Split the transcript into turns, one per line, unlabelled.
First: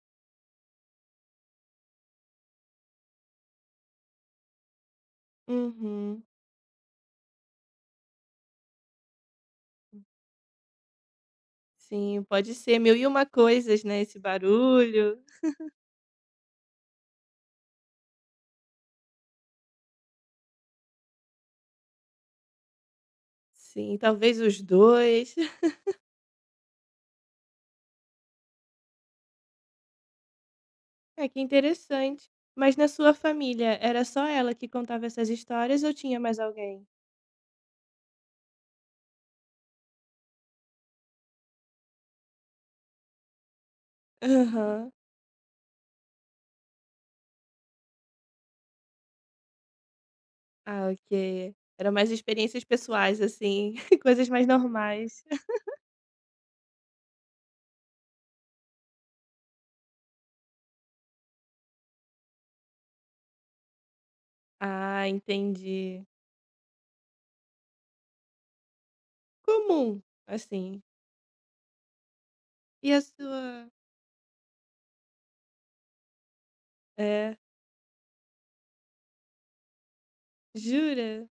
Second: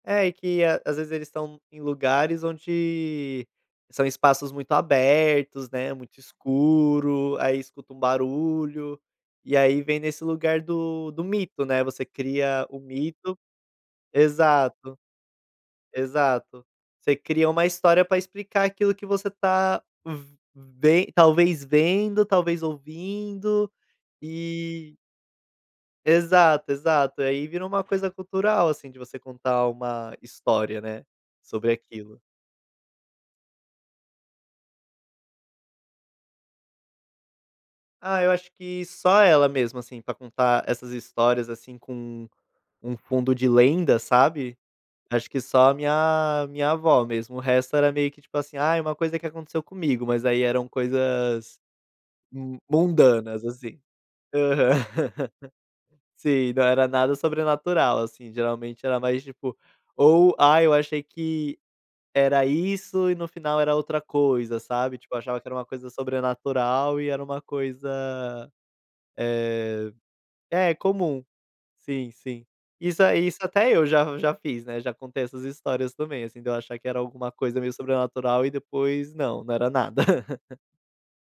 É que às vezes eles estão em lugares onde são espaços muito abertos, né, muito
Uhum.
escuro, aí escuta um barulho, e aí vem nesse lugar do do mito né, você
Sim, pode
cria o
ser mil e uma
mito.
coisas não é esse
Exato,
barulho.
exato, você cria uma história para explicar aquilo que você tá ve talvez vendo, talvez ouvindo,
Sim, talvez os
e
2.
Exato, exato, aí virou uma coisa cultural, assim, de você contar uma história, né,
Ai que
sobre aquilo.
interessante, mas na sua família era só ela que contava essas histórias ou tinha mais alguém?
Ah eu acho que só ela mesmo, assim, pra contar essas histórias, assim, com um fundo de lenda, sabe?
Aham.
Acho que só a minha, minha avó mesmo, o resto era meio que tipo assim, ai uma coisa que aconteceu comigo mas aí eram
Ah, ok.
coisas,
Eram mais experiências pessoais,
mundanas,
assim,
assim.
coisas mais
Aham.
normais.
Sim, não era nada sobrenatural, assim, geralmente era mais tipo, ou "Ai, eu achei que era isso e no final era outra coisa sabe",
Ah
tipo achava que era uma coisa
entendi.
sobrenatural e era uma coisa, eh,
Comum,
é
assim.
comum, sim sim.
E a
Isso aí isso
sua
até eu já já fiz né, já contei essas histórias também, assim, de eu achar que era alguma
É?
coisa meio sobrenatural e depois não, não era nada.
Jura?